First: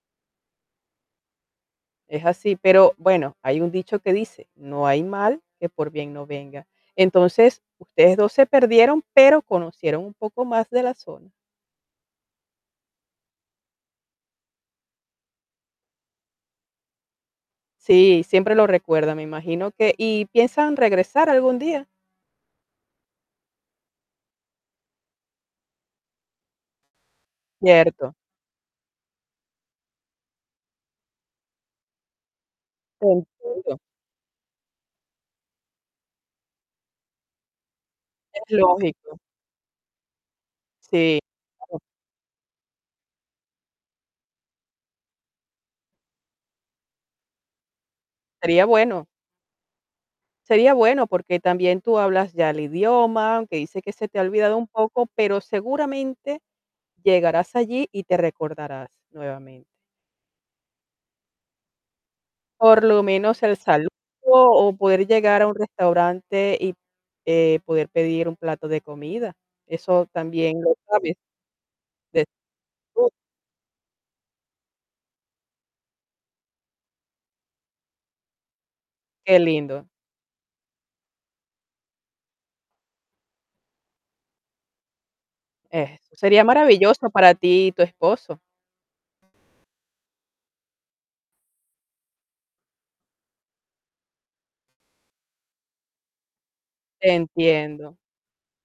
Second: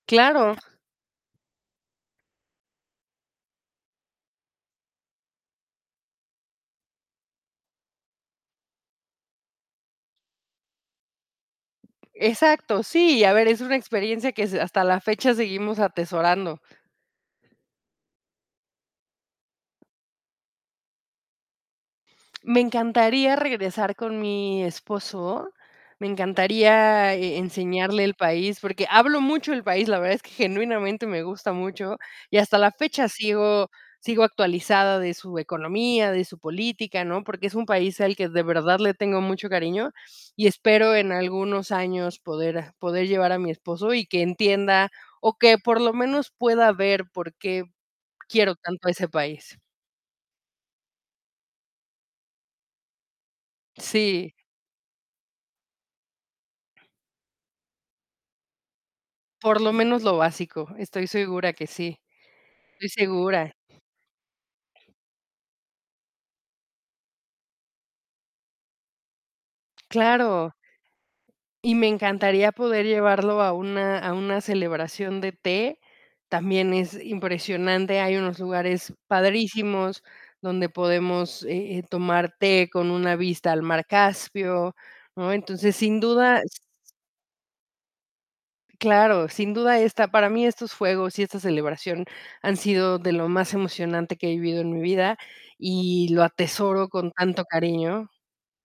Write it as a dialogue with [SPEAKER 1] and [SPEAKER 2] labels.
[SPEAKER 1] Claro.
[SPEAKER 2] Es así, pero, bueno, hay un dicho que dice, no hay mal que por bien no venga. Entonces, ustedes 2 se perdieron, pero conocieron un poco más de la zona.
[SPEAKER 1] Exacto, sí, a ver, es una experiencia que es hasta la fecha seguimos atesorando.
[SPEAKER 2] Sí, siempre lo recuerda, me imagino que ¿y piensan regresar algún día?
[SPEAKER 1] Me encantaría regresar con mi esposo. Me encantaría e enseñarle
[SPEAKER 2] Cierto.
[SPEAKER 1] el país, porque hablo mucho del país. La verdad es que, genuinamente, me gusta mucho, y hasta la
[SPEAKER 2] Te
[SPEAKER 1] fecha sigo
[SPEAKER 2] entiendo.
[SPEAKER 1] sigo actualizada de su economía, de su política, ¿no? Porque es un país al que
[SPEAKER 2] Es
[SPEAKER 1] de verdad le
[SPEAKER 2] lógico.
[SPEAKER 1] tengo mucho cariño, y espero en
[SPEAKER 2] Sí.
[SPEAKER 1] algunos
[SPEAKER 2] [unintelligible]
[SPEAKER 1] años poder, ah, poder llevar a mi esposo y que entienda o que, por lo menos, pueda ver por qué quiero
[SPEAKER 2] Sería
[SPEAKER 1] tanto
[SPEAKER 2] bueno.
[SPEAKER 1] ese país.
[SPEAKER 2] Sería bueno, porque también tú hablas, ya, el idioma, aunque dices que se te ha
[SPEAKER 1] Sí.
[SPEAKER 2] olvidado un poco, pero, seguramente, llegarás allí y te recordarás
[SPEAKER 1] Por
[SPEAKER 2] nuevamente.
[SPEAKER 1] lo menos lo básico, estoy segura que sí,
[SPEAKER 2] Por
[SPEAKER 1] estoy
[SPEAKER 2] lo menos,
[SPEAKER 1] segura.
[SPEAKER 2] el saludo, o poder llegar a un restaurante y, eh, poder pedir un plato de comida. Eso
[SPEAKER 1] Claro.
[SPEAKER 2] también lo sabes.
[SPEAKER 1] Y me encantaría poder
[SPEAKER 2] [unintelligible]
[SPEAKER 1] llevarlo a una a una celebración de té. También es impresionante, hay unos lugares
[SPEAKER 2] Qué lindo.
[SPEAKER 1] padrísimos donde podemos, eh, eh, tomar té con una vista al mar Caspio, ¿no? Entonces, sin
[SPEAKER 2] Eso
[SPEAKER 1] duda
[SPEAKER 2] sería maravilloso para ti y tu esposo.
[SPEAKER 1] Claro, sin duda esta para mí estos fuegos y esta celebración han sido de lo más emocionante que he vivido en mi vida, y lo atesoro con
[SPEAKER 2] Te
[SPEAKER 1] tanto
[SPEAKER 2] entiendo.
[SPEAKER 1] cariño.